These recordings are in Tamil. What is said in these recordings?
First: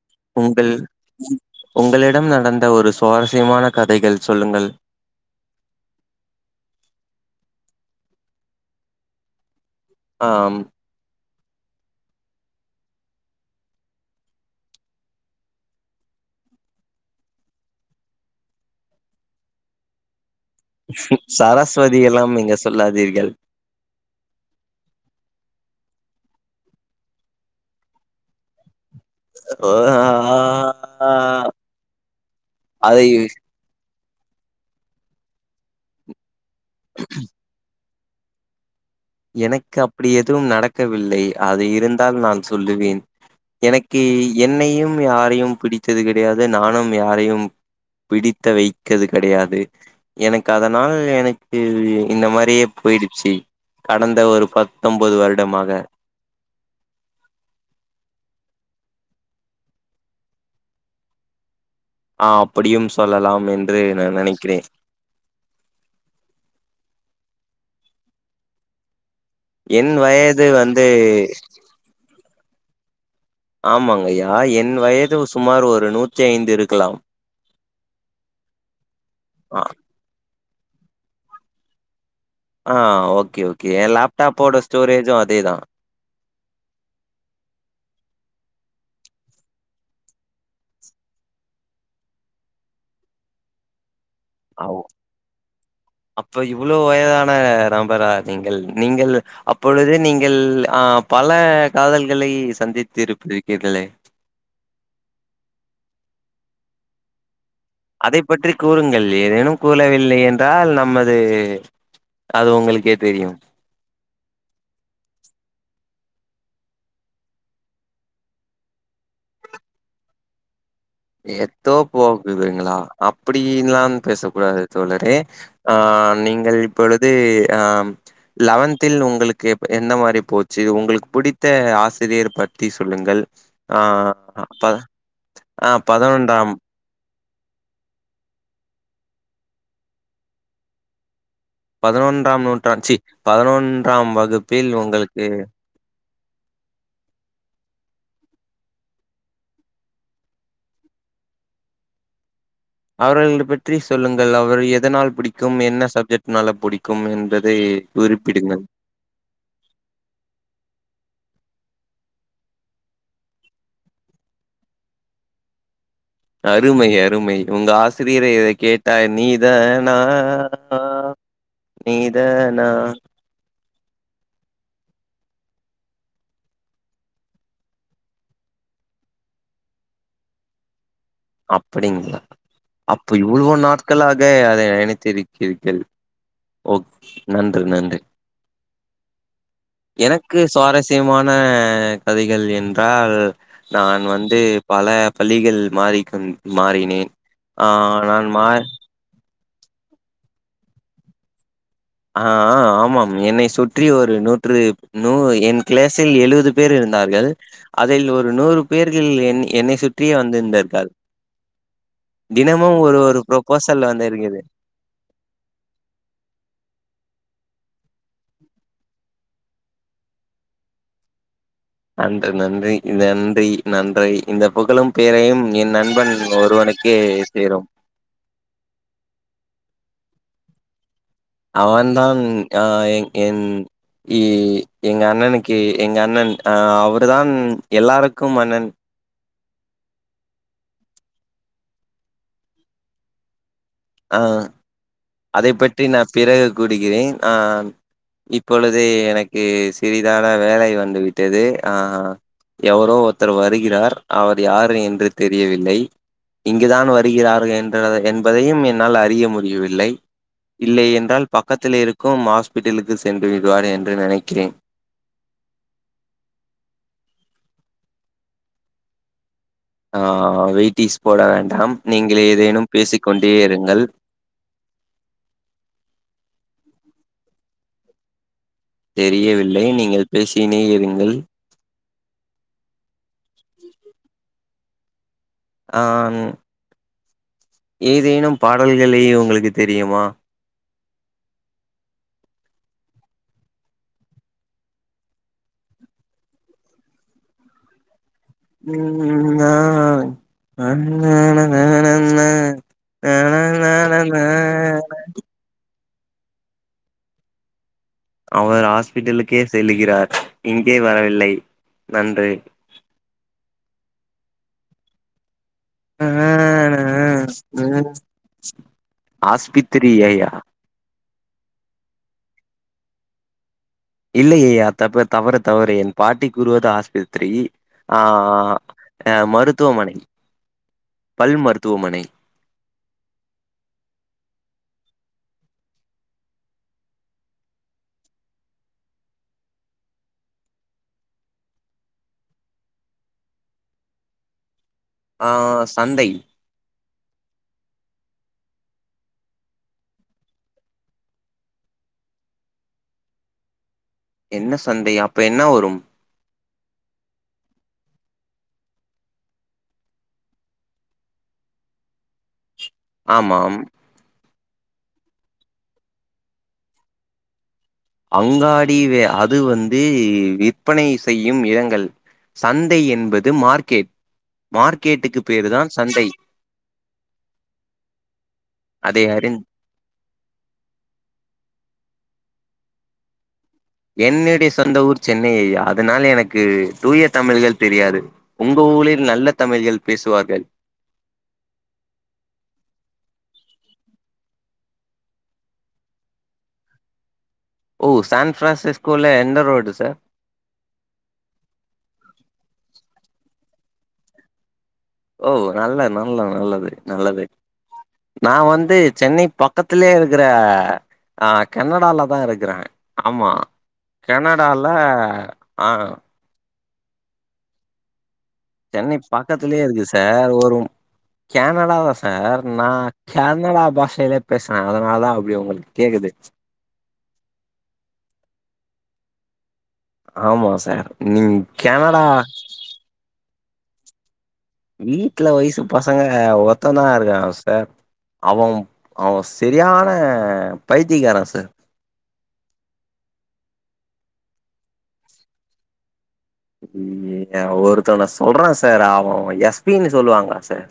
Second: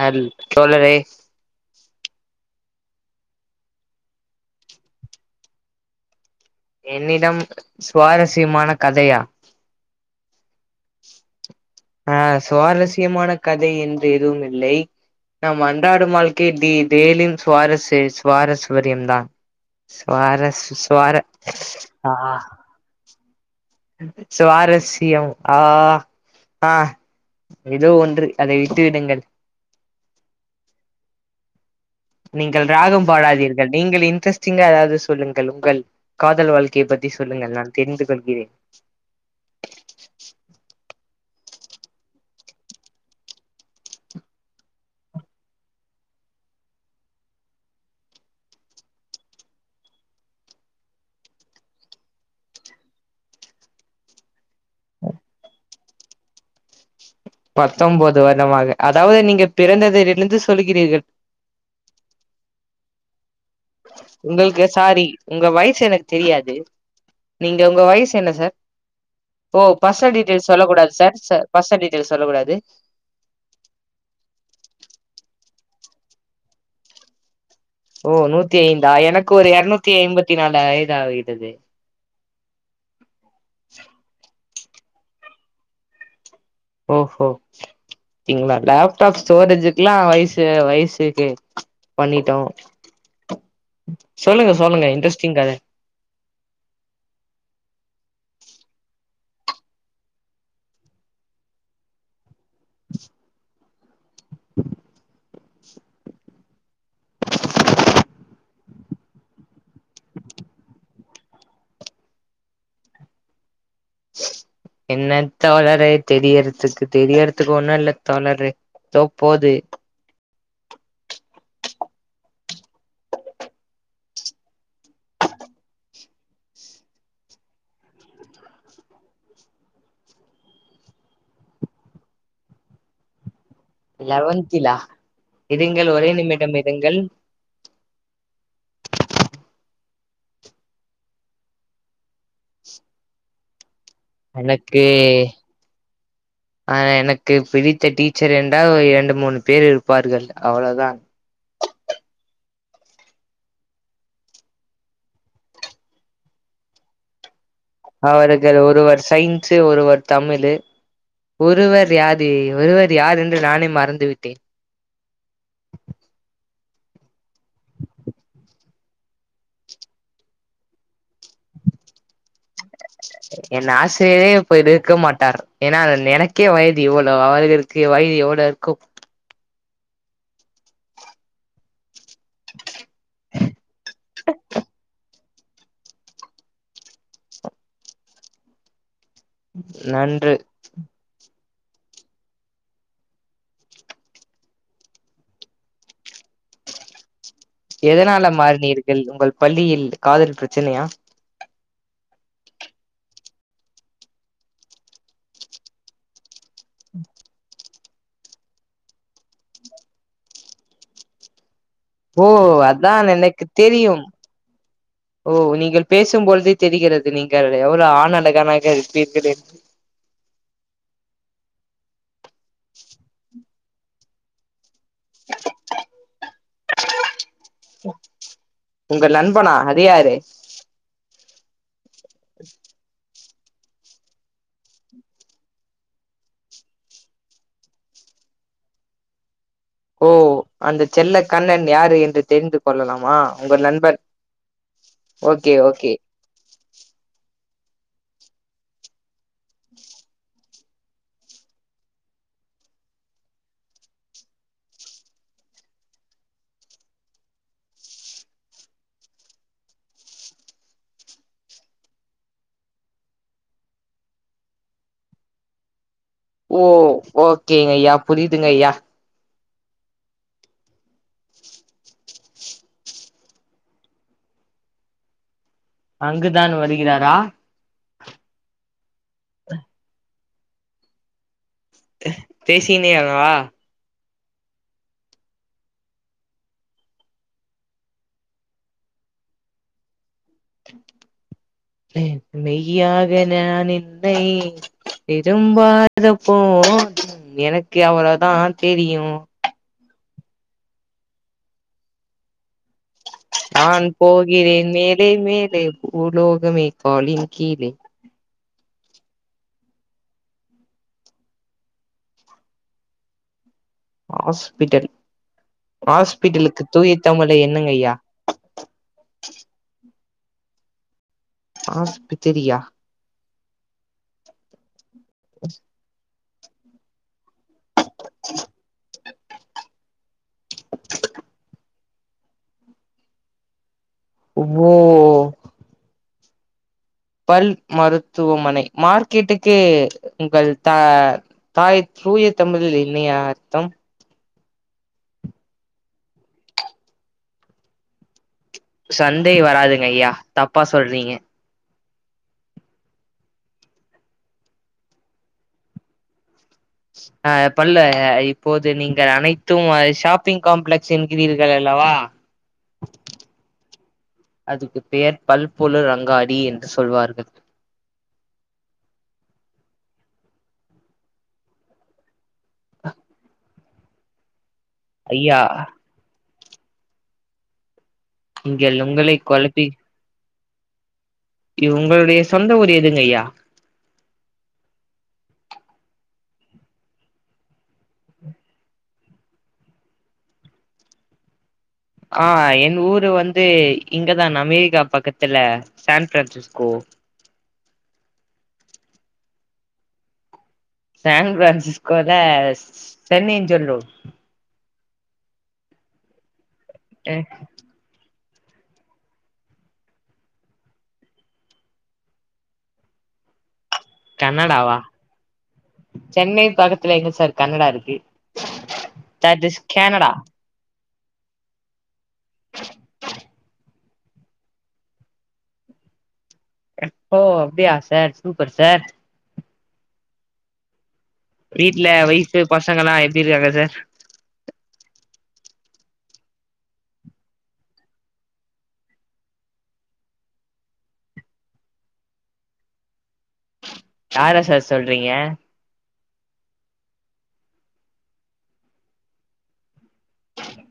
ஹல் உங்கள் தோழரே உங்களில் இடம் நடந்த ஒரு சுவாரஸ்யமான கதைகள் சொல்லுங்கள் என்னிடம் சுவாரஸ்யமான கதையா ஆம் ஆ சுவாரஸ்யமான கதை என்று எதுவும் இல்லை நம் அன்றாடும் வாழ்க்கை தே டெய்லியும் சுவாரசே சுவாரஸ்வரியம்தா சுவாரஸு சுவார சரஸ்வதி அ எல்லாம் ஆ நீங்க சொல்லாதீர்கள் சுவாரஸ்யம் ஆ ஆ எதோ ஒன்று அதை விட்டு விடுங்கள் ஒ ஆ ஆ நீங்கள் ராகம் பாடாதீர்கள் நீங்கள் இன்ட்ரெஸ்டிங்கா எதாவ்து சொல்லுங்கள் உங்கள் கா தல் வாழ்க்கைய பத்தி சொல்லுங்கள் நான் தெரிந்து கொள்கிறேன் எனக்கு அப்டி எதுவும் நடக்கவில்லை அது இருந்தால் நான் சொல்லுவேன் எனக்கு என்னையும் யாரையும் பிடித்தது கெடயாது நானும் யாரையும் பிடிக்க வைத்தது கெடயாது எனக்கு அதனால் எனக்கு இந்த மாரியே போய்டுச்சு கடந்த ஒரு பத்தம்போது வருடமாக பத்தம்போது வர்டமாக அதாவது நீங்க பிறந்ததிலிலுந்து சொல்லுகிறீர்கள் ஆ அப்பிடியும் சொல்லலாம் என்று நான் நினைக்கிறேன் உங்கள்க்கு சாரி உங்க வய்சு எனக்கு தெரியாது நீங்க உங்க வய்ஸ் என்ன சார் ஓ என் பர்ஸ்னல் வயது டீட்டெய்ல்ஸ் சொல்ல வந்து கூடாது சார் சார் பர்ஸன் டீடெய்ல்ஸ் சொல்ல கூடாது ஆமாங்கயா என் வயது சுமார் ஒரு நூத்தி ஐந்து இருக்கலாம் ஓ நூத்தி ஐந்தா எனக்கு ஒரு ஆ எர்நூத்தி ஐம்பத்தி நால் ஐதாவ்கிறது ஆ ஓகே ஓகே என் லேப்டாப்போட ஸ்டோரேஜு அதேதா ஓஃபோ திங்ளா லேப்டாப் ஸ்டோரேஜுக்குலா வய்சு வய்ஸிர்க்கு பண்ணிட்டோ [inaudible] சொல்லுங்க சொல்லுங்க இன்ட்ரஸ்டிங் கத அப்போ இவுளோ வயதான நபரா நீங்கள் நீங்கள்ளு அப்பொழுது நீங்கள் ஆ பல காதல்களை சந்தித்திருப்பி இர்பீர்களே அதை பற்றி கூறுங்கள் ஏதேனும் கூலவில்லை என்றால் நமது அது உங்களுக்கே தெரியும் என்ன தோழரே தெரியறதுக்கு தெரியறதுக்கு ஒண்ணு இல்ல தோழரு தோ போது எத்தோ போகுதுங்குளா அப்புடீன்லா பேச கூடாது தோழரே ஆ ஆ நீங்கள் இப்பொழுது ஆம் லவன்த்தில் உங்களுக்கு எப் என்ன மாரி போச்சு உங்ளு புடித்த ஆசிரியர் பத்தி சொல்லுங்கள் ஆ அப்ப நீங்கள் ஒரே நிமிடம் இருங்கள் பதுனொன்றாம் நூற்றாண் ச்சி பதுனொன்றாம் வகுப்பில் எனக்கு உங்களுக்கு ஆ எனக்கு பிடித்த டீச்சர் என்றால் இரண்டு மூணு பேர் இருப்பார்கள் அவளதான் அவர்கள்து பற்றி சொல்லுங்கள் அவ்ர்கள் எதனால் புடிக்கும் என்ன சப்ஜெக்ட்னால புடிக்கும் என்றல் அவருகள் ஒருவர் சய்ன்ஸு ஒருவர் தமிழு ஒருவர் யாதி ஒருவர் யார் என்று நானே மறந்து விட்டேன் அருமை அருமை உங்க ஆசிரியரே இதை கேட்டா நீதானா ஆ நீத நா என் ஆசிரியரே இப்ப இருக்க மாட்டார் ஏன்னா எனக்கே வயது இவ்ளோ அவர்களுக்கு வய யது எவ்ளோ இருக்கும் அப்டிங்களா அப்ப இவ்ளோ நாட்களாக அதை நினைத்திருக் கிறீர்கள் ஓக் நன்று நன்று நன்று எனக்கு சுவாரஸ்யமான அ கதைகள் என்றால் நான் வந்து பல பள்ளிகள் மாறி கல் மாறினேன் நான் எதனால மா மாறினீர்கள் உங்கள் பள்ளியில் காதல் ப்ரச்சனையா ஆ ஆ ஆமாம் என்னை சுற்றி ஒரு நூற்று நூ என் க்ளாஸில் எழுவது பேர் இருந்தார்கள் அதில் ஒரு நூறு பேர்களில் என் என்னை சுற்றியே வந்திருந்தார்கள் ஓ தினமும் ஒரு அதான் ஒரு எனக்கு ப்ரொபோசல் தெரியும் வந்திருக்குது ஓ நீங்கள் பேசும்பொழுது தெரிகிறது நீங்கள் எவ்ளோ ஆண் அழகனாக இருப்பீர்கள் என்று அன்று நன்றி இத நன்றி நன்றி இந்த புகழும் பேரையும் என் நண்பன் ஒருவனுக்கு சேரும் உங்கள் நண்பனா அது யாரு அவன் தான் அ எங் என் இ எங்க அண்ணனுக்கு எங்க அண்ணன் ஆ அவரு தான் எல்லாருக்கும் அண்ணன் ஓ அந்த செல்ல கண்ணன் யாரு என்று தெரிந்து கொள்ளலாமா அங்க ஒரு நண்பர் ஆ அதை பற்றி நா பிறகு கூறுகிறேன் அ ஆ இப்பொழுதே எனக்கு சிறிதான வேலை வந்து விட்டது ஆ ஹா எவரோ ஒருத்தர் வருகிறார் அவர் யார் என்று தெரியவில்லை இங்குதான் வருகிறார்கள் என்றதை என்பதையும் என்னால் அறிய முடியவில்லை இல்லை என்றால் பக்கத்துல இருக்கும் ஹாஸ்பிட்டலுக்கு சென்று விடுவார் என்று நெனக்கிறேன் ஓ ஓகேங்க ஐயா புரியுதுங்க ஐயா ஆ ஆ வெட்டீஸ் போட வேண்டாம் நீங்க களே ஏதேனும் பேசிக் கொண்டே இருங்கள் அங்குதான் வருகிறாரா தெரியவில்லை நீங்கள் பேசிக்கினே இருங்கள் பேசிக்னே வா ஆ ஆ ம் ஏதேனும் பாடல்களே உங்களுக்கு தெரியுமா மெய்யாக நான் என்னை திரும்பாத போ து எனக்கு அவ்வளோதா தெரியும் ம் ஆ நான் போகிறேன் மேலே மேலே பூலோகமே காலின் கீழே அவர் ஹாஸ்பிட்டலுக்கே செல்கிறார் இங்கே வரவில்லை நன்று ஹாஸ்பிட்டல் ஹாஸ்பிட்டலுக்கு தூய தமிழ்ல என்னங்க ஐயா ஹாஸ்பித்திரி ஐயா ஆஸ் பித்தரியா இல்லை ஐயா தப்பு தவறு தவறு என் பாட்டி கூறுவது ஆஸ்பத்ரி ஆ ஆ அ மருத்துவமனை பல் மருத்துவமனை ஓ பல் மருத்துவமனை மார்க்கெட்டுக்கு உங்கள் தா தாய் தூய தமிழில என்னய்யா அர்த்தம் ஆ சந்தை சந்தை வராதுங்க ஐயா தப்பா சொல்றீங்க என்ன சந்தை அப்ப என்ன வரும் ஆ பல்ல இப்போது நீங்கள் அனைத்தும் ஷாப்பிங் காம்ப்ளெக்ஸ் என்கிறீர்கள் அல்லா வா ஆமாம் அதுக்கு பெயர் பல்பொழுள் அங்காடி என்று சொல்வார்கள் அங்காடி வே அது வந்து விற்பனை செய்யும் இரங்கள் சந்தை என்பது மார்க்கெட் மார்க்கெட்டுக்கு ஐயா பேரு தான் சந்தை நீங்கள் அதை உங்களை அறிந் கொழப்பி உங்களுடைய சொந்த ஊர் எதுங்கய்யா என்னுடைய சொந்த ஊர் சென்னையய்யா அதனால எனக்கு தூய தமிழ்கள் தெரியாது உங்க ஊர் ஊரில் நல்ல தமிழ்கள் பேசுவார்கள் ஆ என் ஊரு வந்து இங்கதா அமெரிக்கா பக்கத்துல சான் ஃபிரான்சிஸ்கோ ஓ சான்ஃப்ரான்சிஸ்கோல என்த ரோடு சார் சான் ஃபிரான்சிஸ்கோல சென்னைஞ்சல் ரோட் ஓ நல்ல நல்ல நல்லது ஏ நல்லது நான் வந்து சென்னை பக்கத்திலயே இருக்கிற ஆ கனடால தான் இருக்கிறே ஆமா கனடால கன்னடாவா ஆ துல எங்க சார் கன்னடா இருக்கு சென்னை தட் இஸ் பக்கத்துலயே இருக்கு கேனடா சார் வரும் கேனடா தா சார் நான் கேனடா பாஸ் ஷலே பேசுறே அதனால தா அப்பிடி உங்களுக்கு கேக்குது ஓ அப்டியா சார் சூப்பர் சார் ஆமா சார் நீங் வீட்ல கனடா வய்ஃபு பசங்க எல்லா எப்பிடி இருக்காங்க சார் வீட்ல வயசுப் பசங்க ஒருத்த தா இருக்காங்க சார் அவம் அவ செரியான பைத்தியக்கார சார் யார சார் சொல்றீங்க ம் ஒருத்தவன சொல்ற சார் அவ எஸ்பினு சொல்லுவாங்க சார்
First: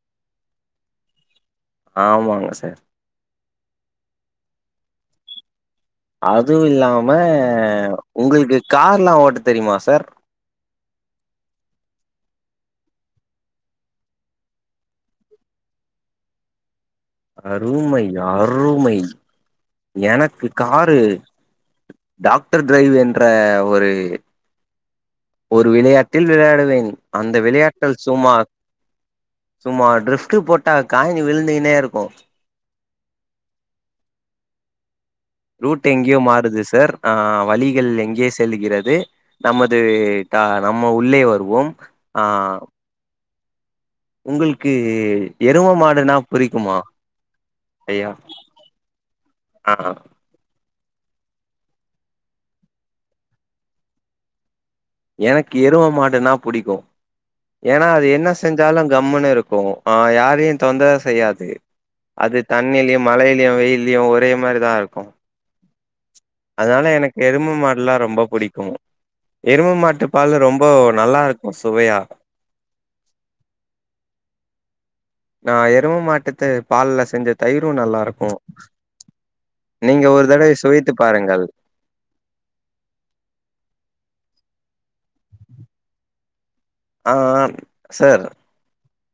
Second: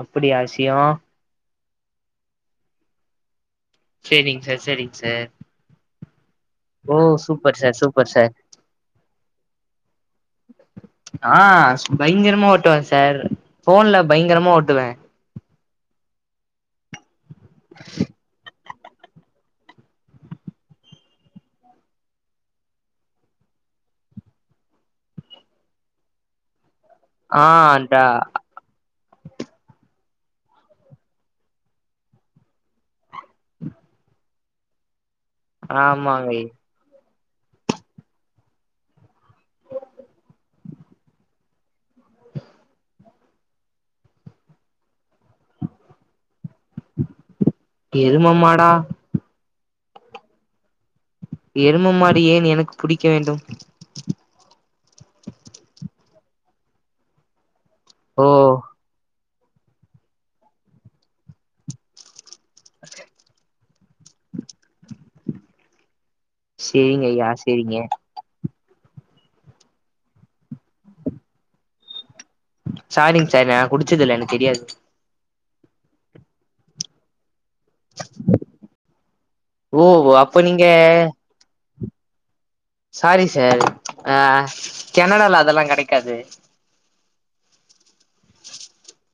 அப்பிடியா விசியோ ஆமாங்க சார் செரிங்க சார் செரிங்க சார் அதுவு ஓ இல்லாம சூப்பர் சார் சூப்பர் சார் உங்களுக்கு கார் எல்லா ஓட்ட தெரியுமா சார் ஆ பயங்கரமா ஓட் டுவ சார் போன்ல பயங்கரமா ஓட்டுவ அருமை அருமை எனக்கு காரு டாக்டர் டிரைவ் என்ற ஒரு ஒரு விளையாட்டில் விளையாடுவேன் அந்த ஆ விளையாட்டல் டா சும்மா சும்மா டிரிஸ்கு போட்டா காயினு விழுந்துனே இருக்கு ரூட் எங்கயோ ஆமாங்க மாறுது சார் ஆ வழிகள் எங்கே செலுகிறது நமது நம்ம உள்ளே வருவோம் ஆ உங்குள்க்கு எரும மாடுனா புரிக்குமா ஐயா எரும மாடா அ அ எரும மாடு ஏன் எனக்கு புடிக்க வேண்டு எனக்கு எருவ மாடுனா புடிக்கு ஏனா அது ஓ என்ன செஞ்சாலு கம்முனு இருக் ஓ ஆ யாரயு தொந்தர செய்யாது அது தண்ணில்யு மழைல்யு வெயில் லியு ஒரே மாரிதா இருக்கு அத்னால சேரிங்க எனக்கு ஐயா எருமா சேரிங்க மாடுலா ரொம்ப புடிக்கு எரும மாட்டு பாலு ரொம்பொ நல்லாருக்கு சுவயா சாரிங் சார் நா குடிச்சதுல்ல எனக் தெரியாது நான் எரும மாட்டுத்து பால்ல செஞ்சத் தயிரு நல்லாருக்கு ஓ நீங்க ஒரு அப்ப தடவை நீங்க சுவைத்து பாருங்கள் சாரி சர் அ கெனடால அதல்லா கெடைக்காது ஆ ஆ சர்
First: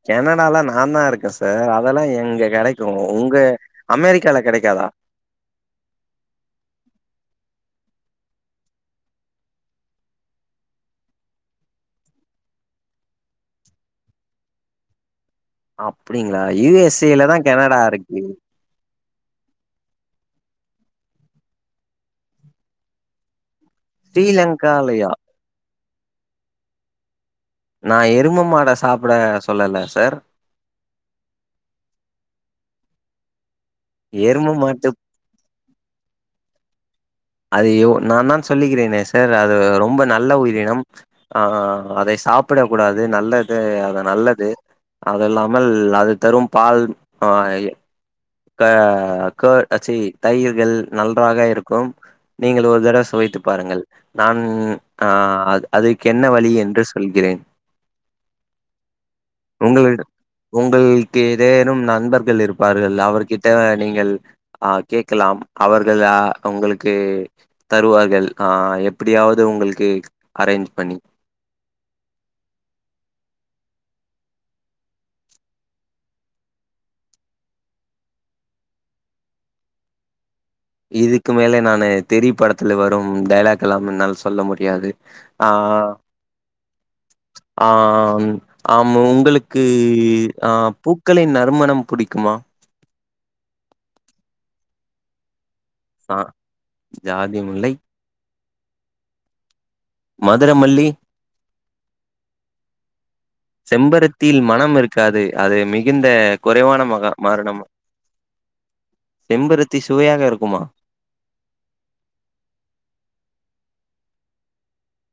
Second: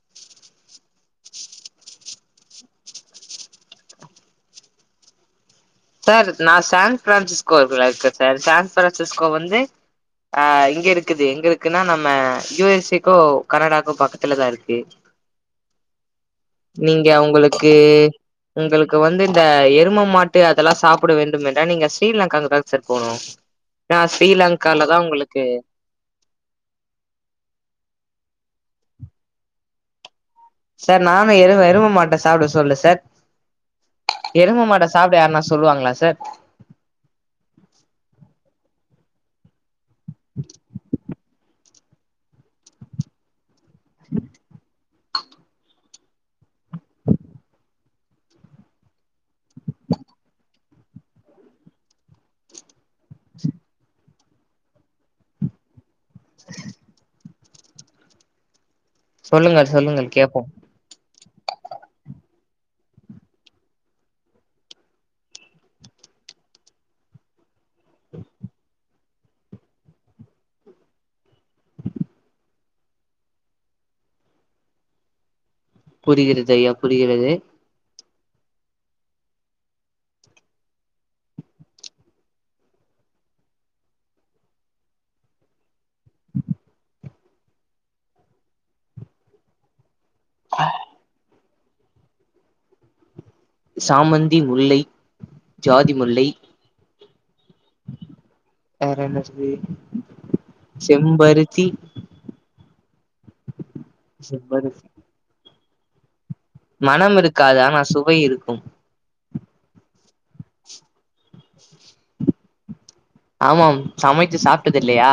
கெனடால நாந்தா இருக்க சர் அதலா எங்க கெடக்கு உங்க அமெரிக்கால கெடக்காதா சார் நா சான் பிரான்சிஸ்கோர் கிரேக்கர் சர் சான் பிரான்சிஸ்கோ வந்து அ இங்க இர்க்குது எங்கலுக்குனா நம்ம யுஎஸ்ஏ க்கோ கனடாக்கு பக்கத்துலதா இருக்கு அப்டிங்களா யூ எஸ் நீங்க ஏ லதா அவுங்களுக்கு கெனடா இருக்கு உங்களுக் வந்து இந்த எரும மாட்டு அதல்லா சாப்புட வேண்டும் என்றா நீங்க ஸ்ரீலங்காக்கு தாங்சர் போணு நா ஸ்ரீலங்கால தா ஸ்ரீலங்காலயா உங்களுக்கு நா எருமம்மாட சாப்புட சொல்லல சர் சர் நானு எருவ எருமமாட்ட சாப்ட சொல்ல சர் எரும எரும் மாட மாட்டு சாப்ட யார்னா சொல்லுவாங்ளா சர் அதுயோ நாந்தான் சொல்லிக்கிறேனே சர் அது ரொம்ப நல்ல உயிரினம் அ அதை சாப்பிட கூடாது நல்லதே அத நல்லது அதுல்லாமல் அது தரும் பால் ஆ க கொ அ சீ தயிர்கள் நன்றாக இருக்கும் நீங்கள் ஒரு தட சுவைத் த்து பாருங்கள் நான் அ அதுக்கு என்ன வழி என்று சொல்கிறேன் சொல்லுங்கள் உங்களிட சொல்லுங்கள் கேப்போ உங்கள்க் ஏதேனும் நண்பர்கள் இருப்பார்கள் அவுர் கிட்ட நீங்கள் அ கேக்கலாம் அவர்கள் அ உங்களுக்கு தருவார்கள் ஆ எப்புடியாவுது உங்கள்க்கு அரேஞ்ச் பண்ணி புரிகிறது ஐயா புரிகிறது இதுக்கு மேல நானு தெறி படத்துல வரும் டைலாக் எல்லாம் என்னால் சொல்ல முடியாது ஆ உம் ஆ ஆம உங்களுக்கு அ பூக்களின் நர் றுமணம் புடிக்குமா சாமந்தி முல்லை ஜாதி ஆ முல்லை ஜாதி முல்லை வேற என்னசுது மதுர மல்லி செம்பருத்தி செம்பருத்தியில் மனம் செம்பருத்தி இருக்காது அது மிகுந்த குறைவான மகா மனம் இருக்காது மாரணம் ஆனா சுவை இருக்கும் செம்பருத்தி சுவையாக இருக்குமா உ ஆமாம் சமைத்து சாப்ட்டது இல்லையா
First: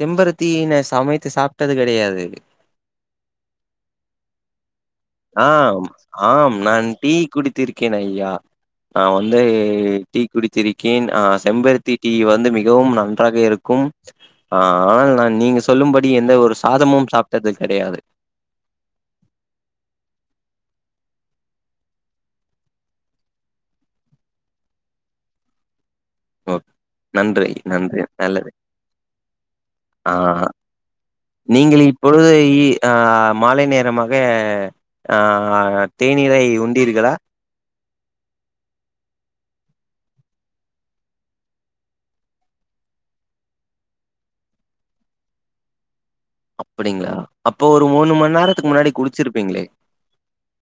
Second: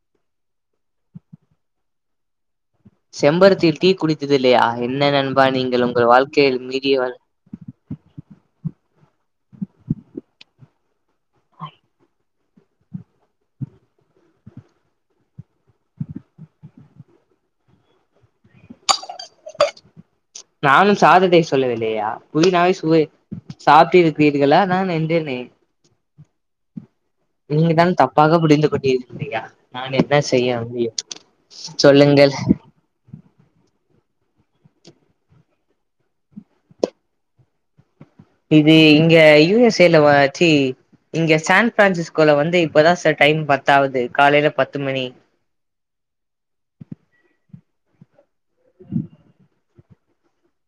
செம்பருத்தீன சமைத்து சாப்ட்டது கடையாது செம்பருத்தியில் டீ குடித்துது இல்லையா என்ன நண்பா ஆ நீங்கள் உங்கள் வாழ்க்கையில் ஆம் நான் மீறிய டீ குடித்திருக்கேன் ஐயா ஆ வந்து டீ குடித்திருக்கேன் ஆ செம்பருத்தி டீ வந் மிகவும் நன்றாக இருக்கும் ஆனால் நா நீங்க சொல்லும்படி எந்த ஒரு சாதமும் சாப்ட்ட அது கெடயாது நானும் சாதத்தை சொல்லவில்லயா புவினாவே சவை சாப்ட்டிருக்கிறீர்களா நான் என்டேனே [inaudible] நீங்கதான் நன்றி தப்பாக நல்லது புரிந்து கொண்டு இருக்கிறிய நான் ஆ என்ன செய்ய முடியு நீங்கள் இப்போ இ ஆ மாலை நேரமாக ஆ தேநீரை உண்டீர்களா இது இங்க யூஎஸ்ஸேலவாச்சி இங்க சான் பிரான்சிஸ்கோல வந்து இப்பதான் சார் டைம் பத்தாவது காலையில பத்து மணி அப்படிங்களா அப்போ ஒரு மூணு மணி நேரத்துக்கு முன்னாடி குளிச்சிருப்பீங்களே